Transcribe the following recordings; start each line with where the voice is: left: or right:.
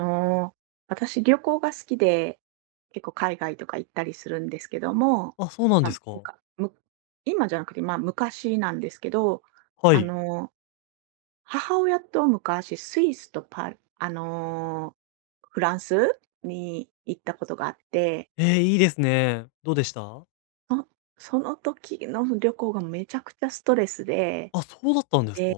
right: あの、私旅行が好きで、結構海外とか行ったりするんですけども、
left: あ、そうなん
right: あ、
left: です
right: む
left: か。
right: かむ今じゃなくて、まあ、昔なんですけど、
left: は
right: あ
left: い。
right: の、母親と昔スイスとパあの、フランスに行ったことがあって、
left: いいですね。どうでした？
right: そその時の旅行がめちゃくちゃストレスで、
left: あ、そうだったんですか。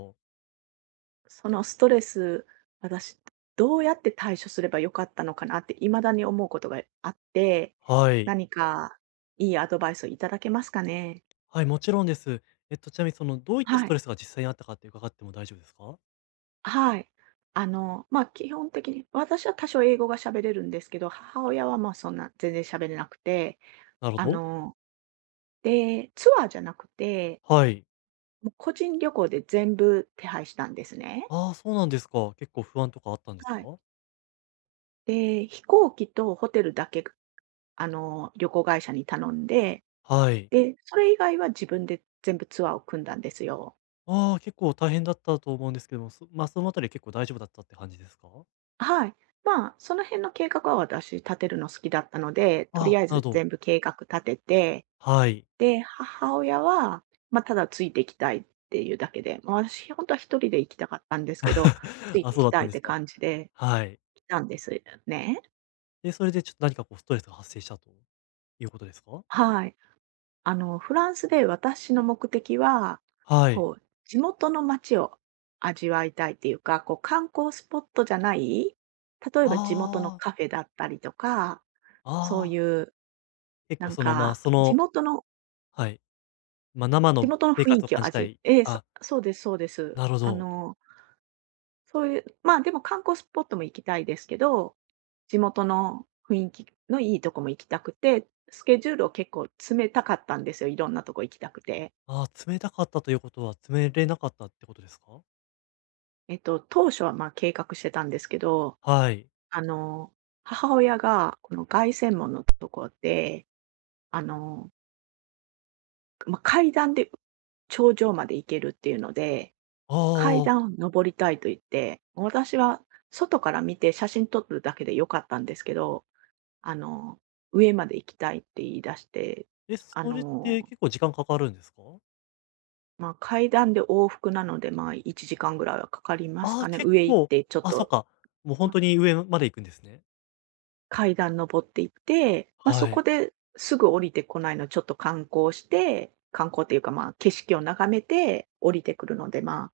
right: そのストレス、私、どうやって対処すればよかったのかなって未だに思うことがあって、
left: はい。
right: 何かいいアドバイスをいただけますかね？
left: はい、もちろんです。ちなみにどういったス
right: は
left: ト
right: い。
left: レスが実際にあったかって伺っても大丈夫ですか？
right: はい。まあ、基本的に私は多少英語が喋れるんですけど、母親は、まあ、そんな全然喋れなくて、
left: なるほ
right: あ
left: ど。
right: の、で、ツアーじゃなくて、
left: はい。
right: もう個人旅行で全部手配したんですね。
left: ああ、そうなんですか。結構不安とかあったんです
right: はい。
left: か？
right: で、飛行機とホテルだけ、旅行会社に頼んで、
left: はい。
right: で、それ以外は自分で全部ツアーを組んだんですよ。
left: ああ、結構大変だったと思うんですけども、そのあたりは結構大丈夫だったって感じですか？
right: はい。まあ、その辺の計画は私立てるの好きだったので、とり
left: あ、
right: あえ
left: なるほ
right: ず
left: ど。
right: 全部計画立てて、
left: はい。
right: で、母親は、まあ、ただついていきたいっていうだけで、まあ、私本当は一人で行きたかったんですけど、つ い
left: あ、
right: てい
left: そう
right: き
left: だっ
right: た
left: た
right: い
left: ん
right: っ
left: です
right: て
left: か。
right: 感じで
left: はい。
right: 来たんですね。
left: で、それでちょっと何かこうストレスが発生したということですか？
right: はい。フランスで私の目的は、
left: はい。
right: こう、地元の街を味わいたいっていうか、こう、観光スポットじゃない、例えば地元の
left: あ
right: カフェだったりとか、そう
left: あ、ああ。
right: いう、
left: 結
right: な
left: 構
right: ん
left: その、まあ、
right: か、
left: そのはい、まあ、生
right: 地
left: の
right: 元の
left: ベー
right: 雰
left: カー
right: 囲
left: と
right: 気
left: 感
right: を
left: じたい。
right: ええ、
left: あ、
right: そうです、そうです。
left: なるほど。
right: そういう、まあでも観光スポットも行きたいですけど、地元の雰囲気のいいとこも行きたくて、スケジュールを結構詰めたかったんですよ、いろんなとこ行きたくて。
left: ああ、冷たかったということは、冷れなかったってことですか？
right: えっと、当初は、ま、計画してたんですけど、
left: はい。
right: あの、母親がこの凱旋門のところで、あの、まあ、階段で頂上まで行けるっていうので、
left: あ
right: 階
left: あ。
right: 段を登りたいと言って、私は外から見て写真撮るだけで良かったんですけど、あの、上まで行きたいって言い出して、
left: え、
right: あ
left: それって
right: の、
left: 結構時間かかるんですか？
right: まあ、階段で往復なので、まあ、1時間ぐらいはかかります
left: あ
right: か
left: あ、
right: ね。
left: 結
right: 上行っ
left: 構、
right: てちょっ
left: あ、そっ
right: と、
left: か、もう本
right: ま
left: 当に上まで行くんですね。
right: 階段登っていって、まあ、そ
left: は
right: こ
left: い。
right: ですぐ降りてこないのちょっと観光して、観光っていうか、まあ、景色を眺めて降りてくるので、まあ、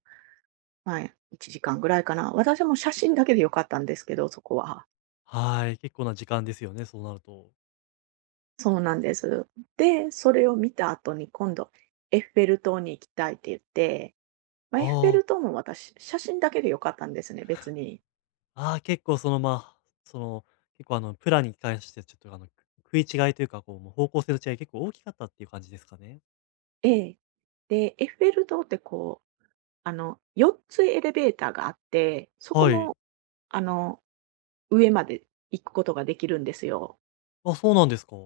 right: まあ、1時間ぐらいかな。私はもう写真だけで良かったんですけど、そこは。
left: はい、結構な時間ですよね、そうなると。
right: そうなんです。で、それを見た後に今度エッフェル塔に行きたいって言って、まあ、エッフェ
left: あ
right: ル
left: あ、
right: 塔も私、写真だけで良かったんですね、別に。
left: ああ、結構その、ま、あその、結構プランに関してちょっとあの、食い違いというか、こう、もう方向性の違い結構大きかったっていう感じですかね？
right: ええ。で、エッフェル塔ってこう、4つエレベーターがあって、そこ
left: はい。
right: もあの、上まで行くことができるんですよ。
left: あ、そうなんですか。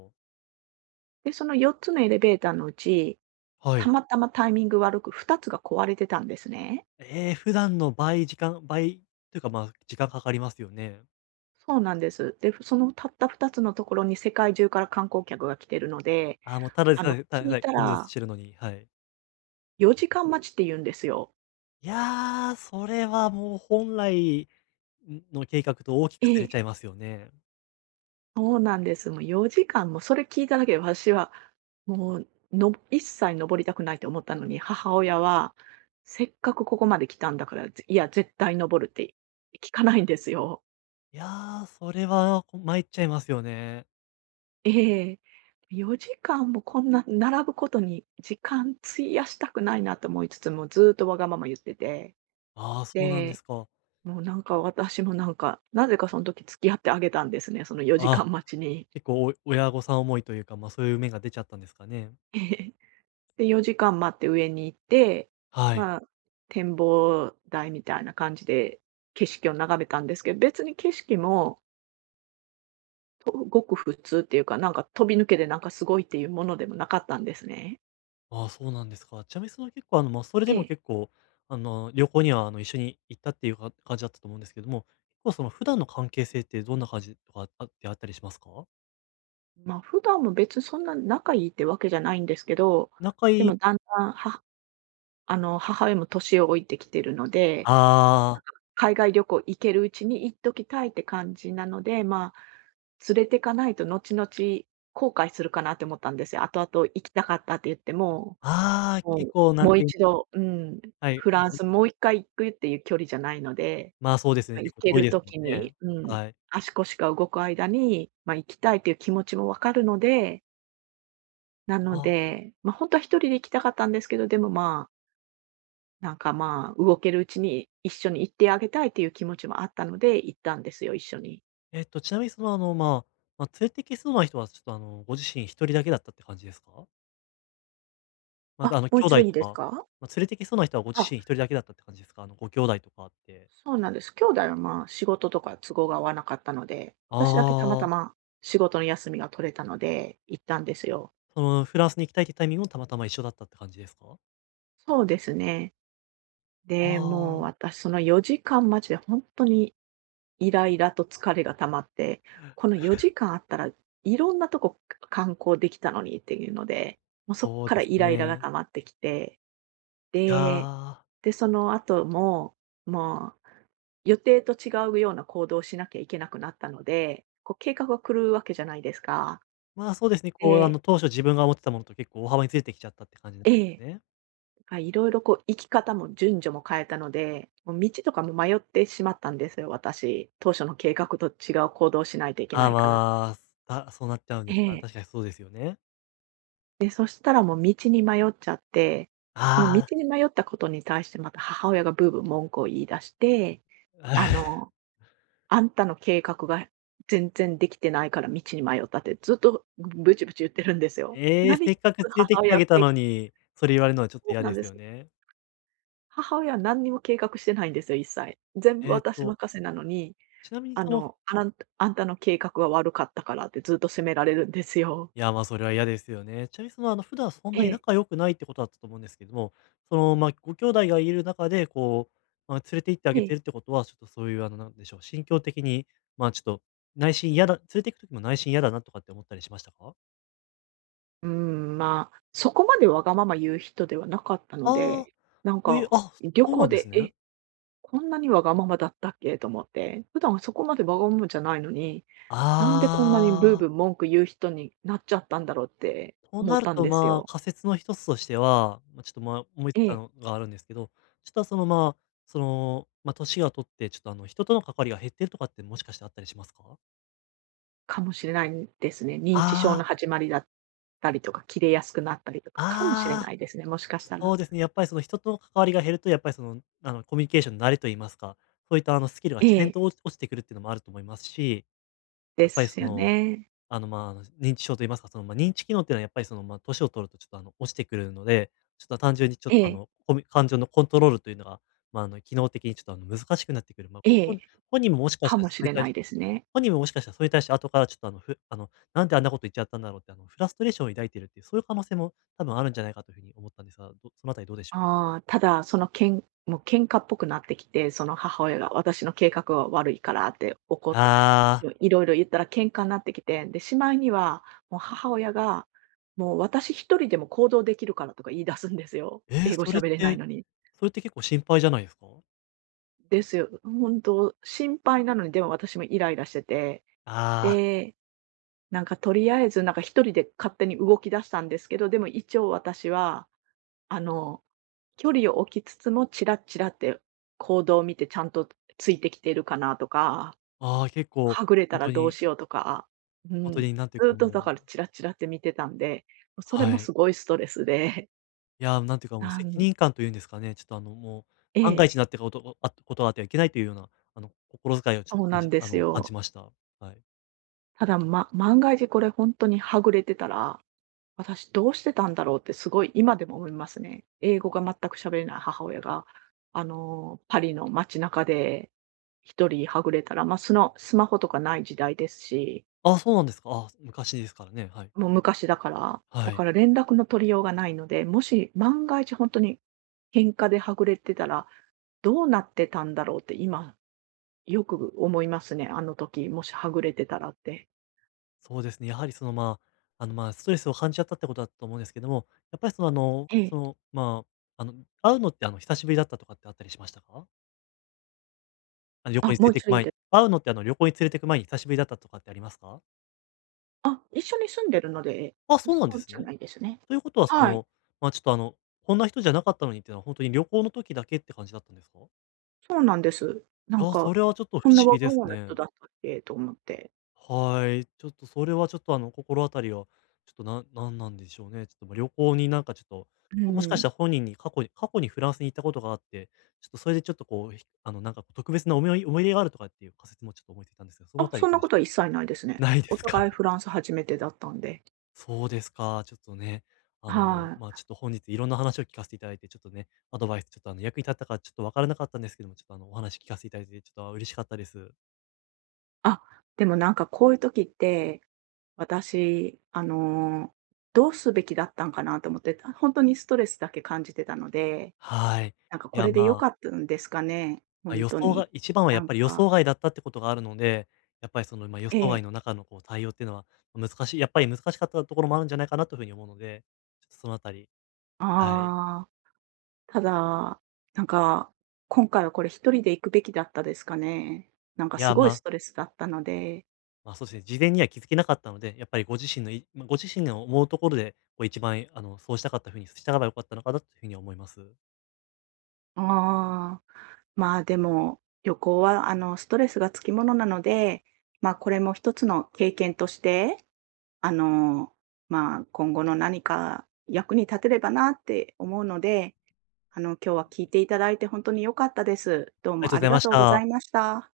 right: で、その4つのエレベーターのうち、
left: は
right: た
left: い。
right: またまタイミング悪く2つが壊れてたんですね。
left: えー普段の倍時間倍というか、まあ、時間かかりますよね。
right: そうなんです。で、そのたった2つのところに世界中から観光客が来てるので、
left: あーもう、ただでさえただで
right: 聞
left: さ
right: い
left: え
right: た
left: 混雑
right: ら
left: してるのに、はい。
right: 4時間待ちって言うんですよ。
left: いやー、それはもう本来の計画と大き
right: え
left: くずれちゃ
right: え。
left: いますよね。
right: そうなんです。もう4時間もそれ聞いただけで私は、もう、の一切登りたくないと思ったのに、母親は、せっかくここまで来たんだから、ぜいや、絶対登るって聞かないんですよ。
left: いやー、それは、参っちゃいますよね。
right: ええ。4時間もこんな並ぶことに時間費やしたくないなと思いつつも、ずーっとわがまま言ってて、
left: ああ、そうなんで
right: で、
left: すか。
right: もうなんか私もなんか、なぜかその時付き合ってあげたんですね、その4時
left: あ
right: 間待ちに。
left: 結構お親御さん思いというか、ま、そういう面が出ちゃったんですかね。
right: で、4時間待って上に行って、
left: はい。
right: まあ、展望台みたいな感じで景色を眺めたんですけど、別に景色も、ごく普通っていうか、なんか飛び抜けてなんかすごいっていうものでもなかったんですね。
left: ああ、そうなんですか。ちなみにその結構まあ、それで
right: え
left: も
right: え。
left: 結構、旅行には一緒に行ったっていうか感じだったと思うんですけども、結構その普段の関係性ってどんな感じとかあってあったりしますか？
right: まあ、普段も別にそんな仲いいってわけじゃないんですけど、
left: 仲
right: で
left: いい
right: もだんだん、母親も年を置いてきてるので、
left: ああ、
right: 海外旅行行けるうちに行っときたいって感じなので、まあ、連れてかないと後々後悔するかなって思ったんですよ。後々行きたかったって言っても、
left: ああ、
right: も
left: 結
right: う
left: 構な
right: も
left: ん
right: う
left: ていう
right: 一度うん、
left: はい、
right: フラン
left: あの、
right: スもう一回行くっていう距離じゃないので、
left: ま、そうです
right: ま
left: ね、
right: あ、
left: 結
right: 行
left: 構
right: け
left: 遠い
right: る
left: ですもん
right: 時
left: ね。
right: に、うん、
left: はい。
right: 足腰が動く間に、まあ、行きたいという気持ちも分かるので、なの
left: あ
right: で、本当は一人で行きたかったんですけど、でもまあなんかまあ、動けるうちに一緒に行ってあげたいっていう気持ちもあったので、行ったんですよ、一緒に。
left: ちなみにまあ、まあ、連れてきそうな人はちょっとあの、ご自身一人だけだったって感じですか？また
right: あ、
left: 兄
right: もう一度
left: 弟
right: いい
left: と
right: です
left: か、
right: か？
left: まあ、連れてきそうな人はご自
right: あ、
left: 身一人だけだったって感じですか？ご兄弟とかって。
right: そうなんです。兄弟はまあ、仕事とか都合が合わなかったので、私だけたまた
left: ああ。
right: ま仕事の休みが取れたので行ったんですよ。
left: その、フランスに行きたいっていうタイミングもたまたま一緒だったって感じですか？
right: そうですね。
left: あ
right: で、もう
left: あ。
right: 私その4時間待ちで本当にイライラと疲れが溜まって、この4時間あったらいろんなとこ観光できたのにっていうので、もうそこ
left: そう
right: か
left: で
right: ら
left: す
right: イライラが
left: ね。
right: 溜まってきて
left: い
right: で、
left: や、
right: で、その後も、もう予定と違うような行動をしなきゃいけなくなったので、こう計画が狂うわけじゃないですか。
left: まあ、そうですね、こう、あ
right: で、
left: の、当初自分が思ってたものと結構大幅にずれてきちゃったって感じなんで
right: え
left: す
right: え、
left: ね。
right: あ、いろいろこう生き方も順序も変えたので、もう道とかも迷ってしまったんですよ、私。当初の計画と違う行動をしないといけ
left: あ
right: な
left: あ、
right: いから。
left: まそうなっちゃうん
right: え
left: ですか。
right: え、
left: 確かにそうですよね。
right: で、そしたらもう道に迷っちゃって、その
left: ああ。
right: 道に迷ったことに対してまた母親がブーブー文句を言い出して、あ のあんたの計画が全然できてないから道に迷ったってずっとブチブチ言ってるんですよ。
left: ええ、
right: 何
left: せ
right: 一
left: っ
right: つ
left: かく連れてき
right: 母
left: て
right: 親
left: あ
right: は
left: げた
right: け
left: のに、それ言われるのはちょっと
right: そう
left: 嫌
right: な
left: で
right: んで
left: す
right: す。
left: よね。
right: 母親は何にも計画してないんですよ、一切。全部
left: えっ
right: 私
left: と、
right: 任せなのに、
left: ちなみにその
right: あんたの計画が悪かったからってずっと責められるんですよ。
left: いや、それは嫌ですよね。ちなみに普段そん
right: え
left: なに
right: え、
left: 仲良くないってことだったと思うんですけども、その、ご兄弟がいる中で、こう、まあ、連れて行ってあ
right: え
left: げて
right: え。
left: るってことは、ちょっとそういう、なんでしょう、心境的に、ま、あちょっと内心嫌だ連れて行く時も内心嫌だなとかって思ったりしましたか？
right: うーん、まあ、そこまでわがまま言う人ではなかったの
left: ああ、
right: で、なん
left: そういう
right: か、
left: あ、
right: 旅
left: そうな
right: 行
left: んです
right: で、
left: ね。
right: え、こんなにわがままだったっけと思って、普段そこまでわがままじゃないのに、なんでこんなにブー
left: ああ、
right: ブー文句言う人になっちゃったんだろうって
left: と
right: 思っ
left: なる
right: たん
left: と、
right: です
left: ま
right: よ。
left: あ、仮説の一つとしては、まあ、ちょっと、まあ、思いつ
right: え
left: いた
right: え、
left: のがあるんですけど、ちょっと、その、まあ、その、まあ、年が取って、ちょっと、人との関わりが減ってるとかってもしかしてあったりしますか？
right: かもしれないですね。認知症の
left: ああ、
right: 始まりだったりとか、切れやすくなったりとか、かもしれ
left: あ
right: ないで
left: あ、
right: すね、もしかした
left: そ
right: ら。
left: うですね。やっぱりその人との関わりが減ると、やっぱりその、コミュニケーションの慣れといいますか、そういったスキルが
right: え
left: 自然
right: え、
left: と落ちてくるっていうのもあると思いますし、
right: で
left: やっぱり
right: す
left: そ
right: よ
left: の、
right: ね。
left: 認知症といいますか、その、まあ、認知機能っていうのはやっぱりその、まあ、年を取るとちょっとあの、落ちてくるので、ちょっと単純にちょっ
right: え
left: とあ
right: え、
left: の、コミ感情のコントロールというのが、まあ、機能的にちょっとあの、難しくなってくる。まあ、
right: ええ、
left: 本人ももしかし
right: か
left: たら
right: も
left: そ
right: し
left: ういっ
right: れ
left: た
right: ないですね。
left: 本人ももしかしたらそれに対して後からちょっとあの、ふあの、なんであんなこと言っちゃったんだろうって、フラストレーションを抱いてるっていう、そういう可能性も多分あるんじゃないかというふうに思ったんですが、そのあたりどうでしょう？
right: ああ、ただ、そのけんもう喧嘩っぽくなってきて、その母親が私の計画は悪いからって
left: ああ、
right: いろいろ言ったら喧嘩になってきて、で、しまいには、もう母親が、もう私一人でも行動できるからとか言い出すんですよ。
left: えー、
right: 英語
left: それ
right: 喋
left: っ
right: れない
left: て、
right: のに。
left: それって結構心配じゃないですか？
right: ですよ。本当、心配なのに、でも私もイライラしてて、
left: ああ、
right: で、なんかとりあえずなんか一人で勝手に動き出したんですけど、でも一応私は、あの、距離を置きつつもチラッチラって行動を見てちゃんとついてきてるかなとか
left: ああ、結構
right: はぐれ
left: 本
right: たら
left: 当
right: どう
left: に
right: しようとか、う
left: 本当
right: ん、
left: になんていうか
right: ずっとだ
left: もう
right: からチラチラって見てたんで、それ
left: は
right: も
left: い。
right: すごいストレスで、
left: いやー、なんていう かもう
right: な
left: 責
right: ん
left: 任感というんですかね、ちょっとあの、もう
right: え
left: 万が一
right: え、
left: になってことがあってはいけないというような、心遣いをちょっ
right: そ
left: と
right: う
left: 感
right: なん
left: じ
right: で
left: あ
right: す
left: の、感
right: よ。
left: じました。はい。
right: ただ、ま万が一これ本当にはぐれてたら、私どうしてたんだろうってすごい今でも思いますね。英語が全く喋れない母親が、パリの街中で一人はぐれたら、まあ、そのスマホとかない時代ですし
left: ああ、そうなんですか。ああ、昔ですからね、はい。
right: もう昔だから。だ
left: は
right: か
left: い。
right: ら連絡の取りようがないので、もし万が一本当に喧嘩ではぐれてたら、どうなってたんだろうって今よく思いますね。あの時、もしはぐれてたらって。
left: そうですね。やはりそのまあ、まあ、ストレスを感じちゃったってことだと思うんですけども、やっぱりその
right: え
left: そ
right: え。
left: のあ、あの、会うのって久しぶりだったとかってあったりしましたか？旅
right: あ、
left: 行に連
right: も
left: れ
right: う
left: て
right: 一
left: 行く
right: 度いい
left: 前
right: で
left: に。
right: す
left: 会うのって旅行に連れて行く前に久しぶりだったとかってありますか？
right: あ、一緒に住んでるので、
left: あ、そう
right: そ
left: なんで
right: う
left: す
right: じゃ
left: ね。
right: ないですね。
left: ということはそ
right: はい、
left: の、まあ、ちょっとあの、こんな人じゃなかったのにっていうのは本当に旅行の時だけって感じだったんですか？
right: そうなんです。な
left: い
right: ん
left: や、そ
right: か、
left: れはちょっと不思
right: こんなわ
left: 議
right: が
left: で
right: ま
left: す
right: まな
left: ね。
right: 人だったっけと思って。
left: はい。ちょっとそれはちょっと心当たりは、ちょっとなんなんなんでしょうね。ちょっとま、旅行になんかちょっと、
right: う
left: もしかし
right: ん。
left: たら本人に過去にフランスに行ったことがあって、ちょっとそれでちょっとこう、ひあのなんか特別な思い入れがあるとかっていう仮説もちょっと思いついたんですが、その
right: あ、
left: あたり
right: そん
left: どう
right: な
left: で
right: こ
left: しょ
right: とは
left: う
right: 一
left: か？
right: 切ないです ね。
left: ないで
right: お
left: す
right: 互
left: か。
right: い フランス初めてだったんで。
left: そうですか。ちょっとね、
right: はい。
left: ちょっと本日いろんな話を聞かせていただいて、ちょっとね、アドバイスちょっと役に立ったかちょっとわからなかったんですけども、ちょっとあのお話聞かせていただいて、ちょっと嬉しかったです。
right: あ、でもなんかこういう時って、私、どうすべきだったんかなと思って、本当にストレスだけ感じてたので、
left: はい。
right: なんか
left: い
right: こ
left: や、
right: れで良
left: ま
right: か
left: あ
right: ったんですかね、
left: ま、
right: 本
left: 予
right: 当
left: 想
right: に。
left: が一番は
right: な
left: やっ
right: ん
left: ぱり予
right: か
left: 想外だったってことがあるので、やっぱりその、ま、予
right: え
left: 想外
right: え、
left: の中のこう対応っていうのは、難しいやっぱり難しかったところもあるんじゃないかなという風に思うので、ちょっとそのあたりはい。
right: ああ、ただ、なんか、今回はこれ一人で行くべきだったですかね。なんか
left: い
right: す
left: や、
right: ごい
left: ま
right: ストレスだったので、
left: ま、そうですね、事前には気づけなかったので、やっぱりご自身のいまご自身の思うところで、こう一番あの、そうしたかった風にしたらば良かったのかなという風には思います。
right: ああ、まあ、でも、旅行はあの、ストレスがつきものなので、まあ、これも一つの経験としてあの、まあ、今後の何か役に立てればなって思うので、今日は聞いていただいて本当に良かったです。どう
left: ありが
right: も
left: と
right: あ
left: うご
right: り
left: ざい
right: が
left: まし
right: とうござ
left: た。
right: いました。